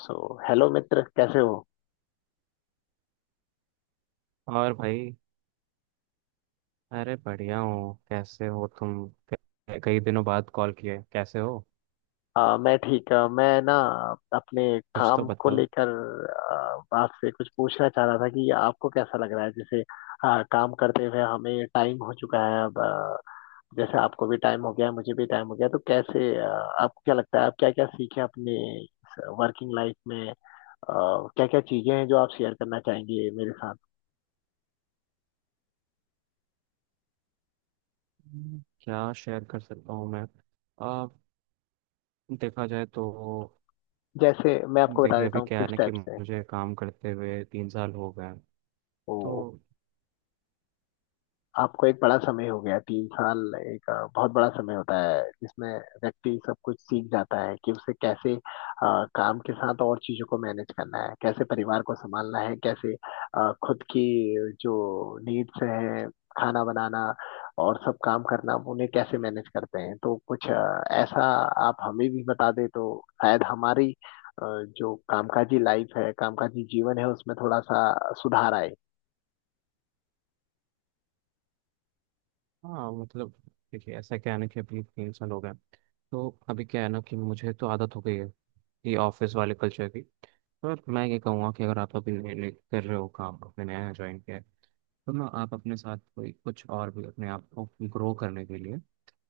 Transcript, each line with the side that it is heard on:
left: सो hello मित्र, कैसे हो।
right: और भाई। अरे, बढ़िया हूँ। कैसे हो तुम? कई दिनों बाद कॉल किए, कैसे हो?
left: मैं ठीक, मैं ना अपने
right: कुछ तो
left: काम को
right: बताओ।
left: लेकर आपसे कुछ पूछना चाह रहा था कि आपको कैसा लग रहा है। जैसे काम करते हुए हमें टाइम हो चुका है अब, जैसे आपको भी टाइम हो गया है, मुझे भी टाइम हो गया है, तो कैसे, आपको क्या लगता है आप क्या क्या सीखे अपने वर्किंग लाइफ में, क्या क्या चीजें हैं जो आप शेयर करना चाहेंगे मेरे साथ।
right: क्या शेयर कर सकता हूँ मैं? आ, देखा जाए तो
left: जैसे मैं आपको बता
right: देखिए,
left: देता
right: अभी
left: हूँ
right: क्या है
left: किस
right: ना कि
left: टाइप
right: मुझे काम करते हुए तीन साल हो गए हैं।
left: से,
right: तो
left: आपको एक बड़ा समय हो गया। 3 साल एक बहुत बड़ा समय होता है जिसमें व्यक्ति सब कुछ सीख जाता है कि उसे कैसे काम के साथ और चीजों को मैनेज करना है, कैसे परिवार को संभालना है, कैसे खुद की जो नीड्स हैं, खाना बनाना और सब काम करना, उन्हें कैसे मैनेज करते हैं। तो कुछ ऐसा आप हमें भी बता दें तो शायद हमारी जो कामकाजी लाइफ है, कामकाजी जीवन है, उसमें थोड़ा सा सुधार आए।
right: हाँ मतलब, देखिए ऐसा क्या है ना कि अभी तीन साल हो गए हैं। तो अभी क्या है ना कि मुझे तो आदत हो गई है ये ऑफिस वाले कल्चर की। पर मैं ये कहूँगा कि अगर आप अभी नए नए कर रहे हो काम, अपने नया ज्वाइन किया है, तो ना आप अपने साथ कोई कुछ और भी अपने आप को ग्रो करने के लिए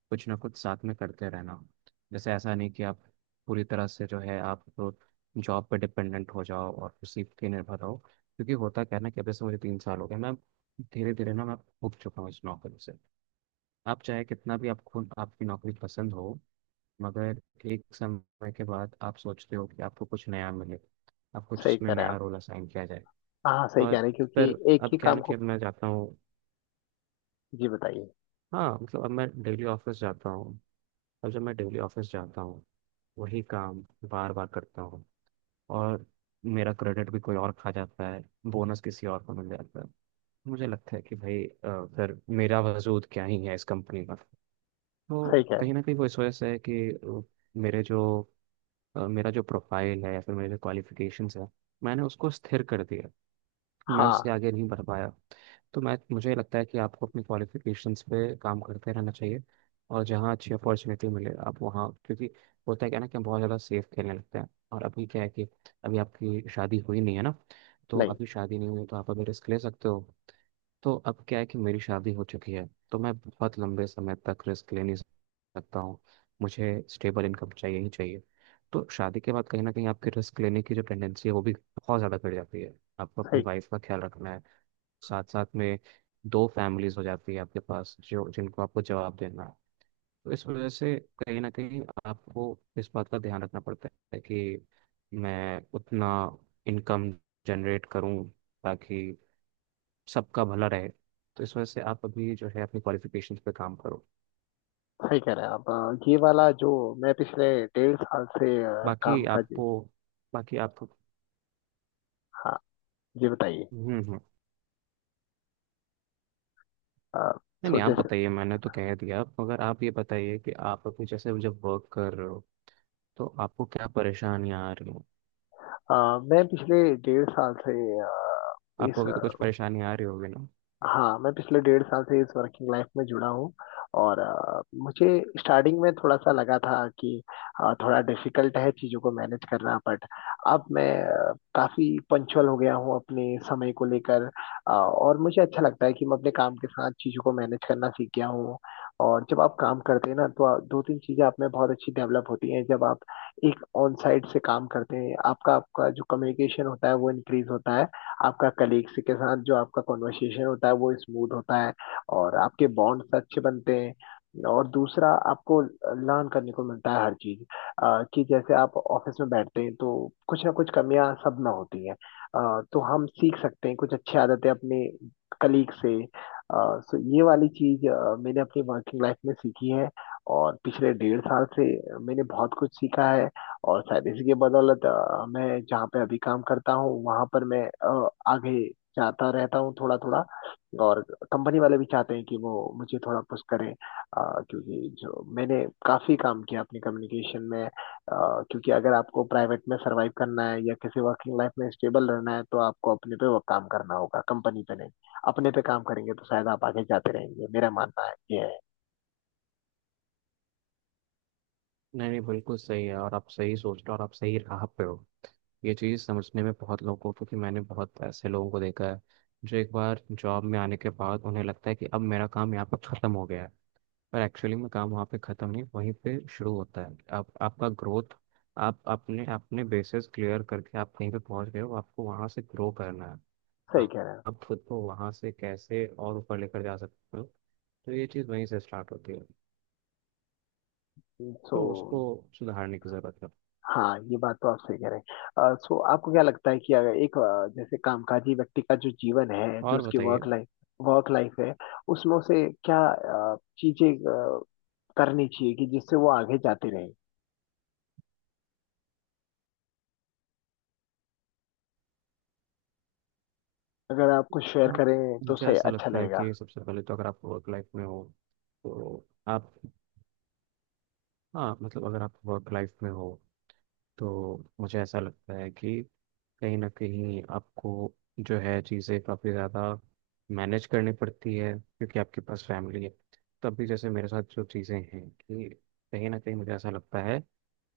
right: कुछ ना कुछ साथ में करते रहना। जैसे ऐसा नहीं कि आप पूरी तरह से जो है आप तो जॉब पे डिपेंडेंट हो जाओ और उसी पे निर्भर रहो, क्योंकि होता क्या है ना कि अब जैसे मुझे तीन साल हो गए, मैं धीरे धीरे ना, मैं उब चुका हूँ इस नौकरी से। आप चाहे कितना भी आपको आपकी नौकरी पसंद हो, मगर एक समय के बाद आप सोचते हो कि आपको कुछ नया मिले, आप कुछ
left: सही
right: उसमें
left: करें।
right: नया रोल असाइन किया जाए।
left: हाँ, सही
right: और
left: कह रहे हैं, क्योंकि
right: फिर
left: एक
right: अब
left: ही
right: क्या है
left: काम
right: ना कि
left: को।
right: अब मैं जाता हूँ।
left: जी बताइए।
right: हाँ मतलब, अब मैं डेली ऑफिस जाता हूँ। अब जब मैं डेली ऑफिस जाता हूँ, वही काम बार बार करता हूँ। और मेरा क्रेडिट भी कोई और खा जाता है, बोनस किसी और को मिल जाता है। मुझे लगता है कि भाई, फिर मेरा वजूद क्या ही है इस कंपनी का।
left: सही
right: तो
left: कह रहे
right: कहीं
left: हैं।
right: ना कहीं वो इस वजह से है कि मेरे जो मेरा जो प्रोफाइल है या फिर मेरे जो क्वालिफिकेशंस है, मैंने उसको स्थिर कर दिया, मैं
left: हाँ।
right: उससे आगे नहीं बढ़ पाया। तो मैं मुझे लगता है कि आपको अपनी क्वालिफिकेशंस पे काम करते रहना चाहिए और जहाँ अच्छी अपॉर्चुनिटी मिले आप वहाँ, क्योंकि होता है क्या ना कि हम बहुत ज़्यादा सेफ खेलने लगते हैं। और अभी क्या है कि अभी आपकी शादी हुई नहीं है ना? तो
left: नहीं।
right: अभी शादी नहीं हुई तो आप अभी रिस्क ले सकते हो। तो अब क्या है कि मेरी शादी हो चुकी है, तो मैं बहुत लंबे समय तक रिस्क ले नहीं सकता हूँ, मुझे स्टेबल इनकम चाहिए ही चाहिए। तो शादी के बाद कहीं ना कहीं आपकी रिस्क लेने की जो टेंडेंसी है वो भी बहुत ज़्यादा बढ़ जाती है। आपको अपनी
left: सही।
right: वाइफ का ख्याल रखना है, साथ साथ में दो फैमिलीज हो जाती है आपके पास, जो जिनको आपको जवाब देना है। तो इस वजह से कहीं ना कहीं आपको इस बात का ध्यान रखना पड़ता है कि मैं उतना इनकम जनरेट करूं ताकि सबका भला रहे। तो इस वजह से आप अभी जो है अपनी क्वालिफिकेशन पे काम करो।
left: सही कह रहे हैं आप। ये वाला जो मैं पिछले 1.5 साल से
right: बाकी
left: काम का। जी।
right: आपको बाकी आप।
left: हाँ। जी बताइए।
right: हम्म, हम्म।
left: अ,
right: नहीं,
left: सो
right: नहीं, आप
left: जैसे
right: बताइए, मैंने तो कह दिया मगर आप ये बताइए कि आप अभी जैसे जब वर्क कर रहे हो तो आपको क्या परेशानियाँ आ रही हो?
left: मैं पिछले 1.5 साल से अ,
right: आपको
left: इस,
right: अभी तो कुछ परेशानी आ रही होगी ना?
left: हाँ मैं पिछले 1.5 साल से इस वर्किंग लाइफ में जुड़ा हूँ और मुझे स्टार्टिंग में थोड़ा सा लगा था कि थोड़ा डिफिकल्ट है चीज़ों को मैनेज करना, बट अब मैं काफ़ी पंचुअल हो गया हूँ अपने समय को लेकर। और मुझे अच्छा लगता है कि मैं अपने काम के साथ चीज़ों को मैनेज करना सीख गया हूँ। और जब आप काम करते हैं ना तो दो तीन चीज़ें आप में बहुत अच्छी डेवलप होती हैं जब आप एक ऑन साइट से काम करते हैं। आपका आपका जो कम्युनिकेशन होता है वो इंक्रीज होता है, आपका कलीग्स के साथ जो आपका कॉन्वर्सेशन होता है वो स्मूथ होता है, और आपके बॉन्ड्स अच्छे बनते हैं। और दूसरा, आपको लर्न करने को मिलता है हर चीज, कि जैसे आप ऑफिस में बैठते हैं तो कुछ ना कुछ कमियां सब में होती हैं, तो हम सीख सकते हैं कुछ अच्छी आदतें अपने कलीग से। सो ये वाली चीज मैंने अपनी वर्किंग लाइफ में सीखी है, और पिछले 1.5 साल से मैंने बहुत कुछ सीखा है। और शायद इसी की बदौलत मैं जहाँ पे अभी काम करता हूँ वहां पर मैं आगे जाता रहता हूँ थोड़ा थोड़ा। और कंपनी वाले भी चाहते हैं कि वो मुझे थोड़ा पुश करें, क्योंकि जो मैंने काफी काम किया अपनी कम्युनिकेशन में, क्योंकि अगर आपको प्राइवेट में सरवाइव करना है या किसी वर्किंग लाइफ में स्टेबल रहना है तो आपको अपने पे वो काम करना होगा, कंपनी पे नहीं। अपने पे काम करेंगे तो शायद आप आगे जाते रहेंगे, मेरा मानना है ये है।
right: नहीं, नहीं, बिल्कुल सही है और आप सही सोच रहे हो और आप सही राह पे हो। ये चीज़ समझने में बहुत लोगों को, क्योंकि मैंने बहुत ऐसे लोगों को देखा है जो एक बार जॉब में आने के बाद उन्हें लगता है कि अब मेरा काम यहाँ पर ख़त्म हो गया है। पर एक्चुअली में काम वहाँ पे ख़त्म नहीं, वहीं पे शुरू होता है आप आपका ग्रोथ। आप अपने अपने बेसिस क्लियर करके आप कहीं पे पहुँच गए हो, आपको वहाँ से ग्रो करना है।
left: सही
right: आ-
left: कह रहे
right: आप खुद को वहाँ से कैसे और ऊपर लेकर जा सकते हो। तो ये चीज़ वहीं से स्टार्ट होती है,
left: हैं। सो
right: तो उसको सुधारने की ज़रूरत है।
left: हाँ, ये बात तो आप सही कह रहे हैं। सो आपको क्या लगता है कि अगर एक जैसे कामकाजी व्यक्ति का जो जीवन है, जो
right: और
left: उसकी
right: बताइए।
left: वर्क लाइफ है, उसमें उसे क्या चीजें करनी चाहिए कि जिससे वो आगे जाते रहे। अगर आप कुछ शेयर
right: आप-
left: करें तो
right: मुझे
left: सही,
right: ऐसा
left: अच्छा
right: लगता है
left: लगेगा।
right: कि सबसे पहले तो अगर आप वर्क लाइफ में हो तो आप हाँ मतलब, अगर आप वर्क लाइफ में हो तो मुझे ऐसा लगता है कि कहीं ना कहीं आपको जो है चीज़ें काफ़ी ज़्यादा मैनेज करनी पड़ती है, क्योंकि आपके पास फैमिली है। तब भी जैसे मेरे साथ जो चीज़ें हैं कि कहीं ना कहीं मुझे ऐसा लगता है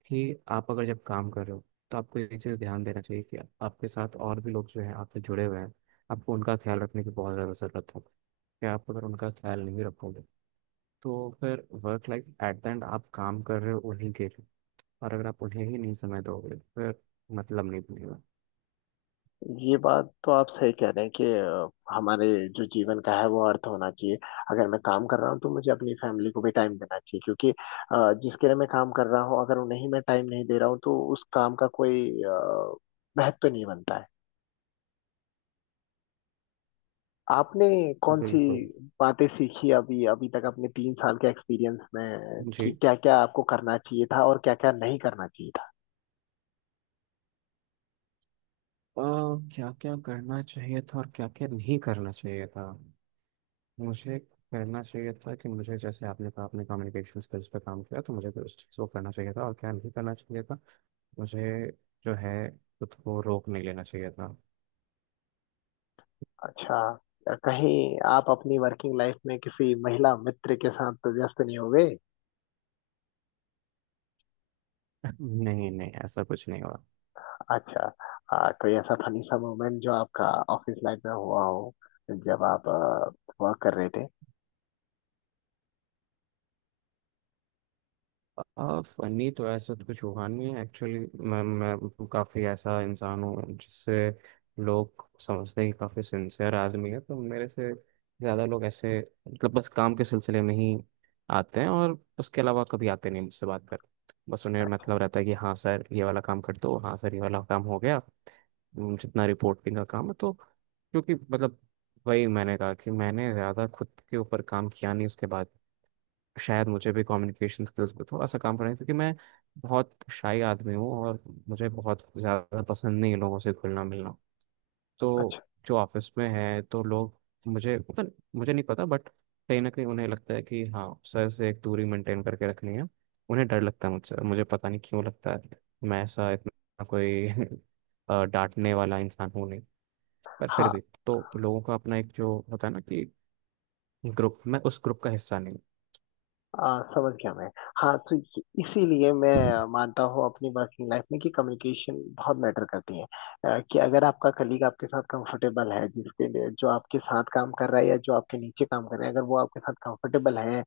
right: कि आप अगर जब काम कर रहे हो तो आपको ये चीज़ ध्यान देना चाहिए कि आपके साथ और भी लोग जो हैं आपसे जुड़े हुए हैं, आपको उनका ख्याल रखने की बहुत ज़्यादा ज़रूरत है। कि आप अगर उनका ख्याल नहीं रखोगे तो फिर work life at the end आप काम कर रहे हो उन्हीं के लिए, और अगर आप उन्हें ही नहीं समय दोगे तो फिर मतलब नहीं बनेगा।
left: ये बात तो आप सही कह रहे हैं कि हमारे जो जीवन का है वो अर्थ होना चाहिए। अगर मैं काम कर रहा हूँ तो मुझे अपनी फैमिली को भी टाइम देना चाहिए क्योंकि जिसके लिए मैं काम कर रहा हूँ, अगर उन्हें ही मैं टाइम नहीं दे रहा हूँ तो उस काम का कोई महत्व नहीं बनता है। आपने कौन सी
right: बिल्कुल।
left: बातें सीखी अभी, अभी तक अपने 3 साल के एक्सपीरियंस में, कि
right: जी।
left: क्या क्या आपको करना चाहिए था और क्या क्या नहीं करना चाहिए था।
right: क्या क्या करना चाहिए था और क्या क्या नहीं करना चाहिए था। मुझे करना चाहिए था कि मुझे, जैसे आपने कहा, आपने कम्युनिकेशन स्किल्स पे काम किया, तो मुझे उस चीज़ को करना चाहिए था। और क्या नहीं करना चाहिए था, मुझे जो है खुद को रोक नहीं लेना चाहिए था।
left: अच्छा, कहीं आप अपनी वर्किंग लाइफ में किसी महिला मित्र के साथ तो व्यस्त नहीं हो गए?
right: नहीं, नहीं, ऐसा कुछ नहीं हुआ।
left: अच्छा। कोई ऐसा फनी सा मोमेंट जो आपका ऑफिस लाइफ में हुआ हो जब आप वर्क कर रहे थे?
right: फनी तो ऐसा तो कुछ हुआ नहीं है एक्चुअली। मैं काफ़ी ऐसा इंसान हूँ जिससे लोग समझते हैं कि काफ़ी सिंसियर आदमी है, तो मेरे से ज़्यादा लोग ऐसे मतलब बस काम के सिलसिले में ही आते हैं और उसके अलावा कभी आते नहीं मुझसे बात कर। बस उन्हें
left: अच्छा।
right: मतलब रहता है कि हाँ सर ये वाला काम कर दो, हाँ सर ये वाला काम हो गया। जितना रिपोर्टिंग का काम है, तो क्योंकि मतलब वही मैंने कहा कि मैंने ज़्यादा खुद के ऊपर काम किया नहीं। उसके बाद शायद मुझे भी कम्युनिकेशन स्किल्स पे थोड़ा सा काम करना है, क्योंकि मैं बहुत शाई आदमी हूँ और मुझे बहुत ज़्यादा पसंद नहीं है लोगों से घुलना मिलना। तो
left: अच्छा।
right: जो ऑफिस में है तो लोग मुझे, मतलब मुझे नहीं पता, बट कहीं ना कहीं उन्हें लगता है कि हाँ सर से एक दूरी मेंटेन करके रखनी है। उन्हें डर लगता है मुझसे और मुझे पता नहीं क्यों लगता है, मैं ऐसा इतना कोई डांटने वाला इंसान हूँ नहीं। पर फिर भी
left: हाँ।
right: तो लोगों का अपना एक जो होता है ना कि ग्रुप, मैं उस ग्रुप का हिस्सा नहीं
left: समझ गया मैं। हाँ, तो इसीलिए मैं
right: हूँ।
left: मानता हूँ अपनी वर्किंग लाइफ में कि कम्युनिकेशन बहुत मैटर करती है। कि अगर आपका कलीग आपके साथ कंफर्टेबल है, जिसके लिए जो आपके साथ काम कर रहा है या जो आपके नीचे काम कर रहे हैं, अगर वो आपके साथ कंफर्टेबल है,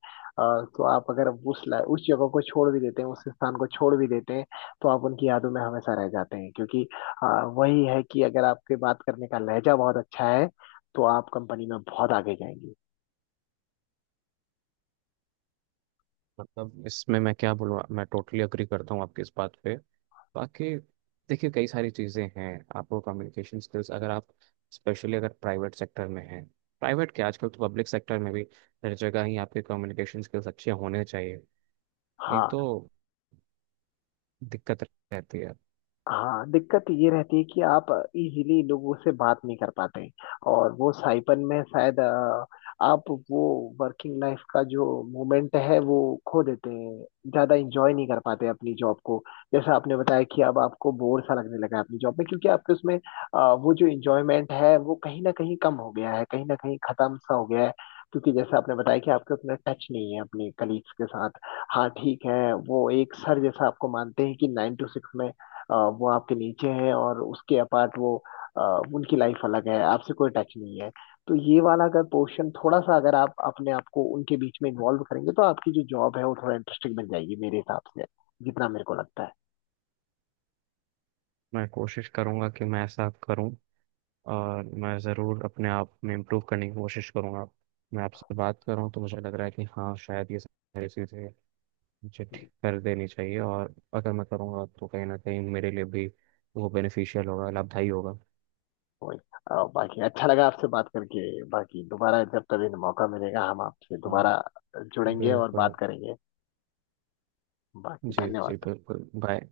left: तो आप अगर उस जगह को छोड़ भी देते हैं, उस स्थान को छोड़ भी देते हैं, तो आप उनकी यादों में हमेशा रह जाते हैं क्योंकि वही है कि अगर आपके बात करने का लहजा बहुत अच्छा है तो आप कंपनी में बहुत आगे जाएंगे।
right: मतलब इसमें मैं क्या बोलूँ, मैं टोटली अग्री करता हूँ आपकी इस बात पे। बाकी देखिए, कई सारी चीज़ें हैं, आपको कम्युनिकेशन स्किल्स अगर आप, स्पेशली अगर प्राइवेट सेक्टर में हैं, प्राइवेट क्या आजकल तो पब्लिक सेक्टर में भी, हर जगह ही आपके कम्युनिकेशन स्किल्स अच्छे होने चाहिए, नहीं
left: हाँ।
right: तो दिक्कत रहती है।
left: हाँ, दिक्कत ये रहती है कि आप इजीली लोगों से बात नहीं कर पाते, और वो साइपन में शायद आप वो वर्किंग लाइफ का जो मोमेंट है वो खो देते हैं, ज्यादा इंजॉय नहीं कर पाते अपनी जॉब को। जैसा आपने बताया कि अब आपको बोर सा लगने लगा है अपनी जॉब में, क्योंकि आपके उसमें वो जो इंजॉयमेंट है वो कहीं ना कहीं कम हो गया है, कहीं ना कहीं खत्म सा हो गया है, क्योंकि जैसा आपने बताया कि आपके उतना टच नहीं है अपने कलीग्स के साथ। हाँ ठीक है, वो एक सर जैसा आपको मानते हैं कि 9 to 6 में वो आपके नीचे है और उसके अपार्ट वो अ, उनकी लाइफ अलग है, आपसे कोई टच नहीं है। तो ये वाला अगर पोर्शन थोड़ा सा अगर आप अपने आप को उनके बीच में इन्वॉल्व करेंगे तो आपकी जो जॉब है वो थोड़ा इंटरेस्टिंग बन जाएगी, मेरे हिसाब से जितना मेरे को लगता है।
right: मैं कोशिश करूँगा कि मैं ऐसा करूँ और मैं ज़रूर अपने आप में इम्प्रूव करने की कोशिश करूँगा। मैं आपसे बात कर रहा हूँ तो मुझे लग रहा है कि हाँ शायद ये सारी चीज़ें मुझे ठीक कर देनी चाहिए, और अगर मैं करूँगा तो कहीं ना कहीं मेरे लिए भी वो बेनिफिशियल होगा, लाभदायी होगा।
left: वही। बाकी अच्छा लगा आपसे बात करके, बाकी दोबारा जब तभी मौका मिलेगा हम आपसे
right: हाँ,
left: दोबारा जुड़ेंगे और
right: बिल्कुल।
left: बात करेंगे। बाकी
right: जी, जी,
left: धन्यवाद।
right: बिल्कुल, बाय।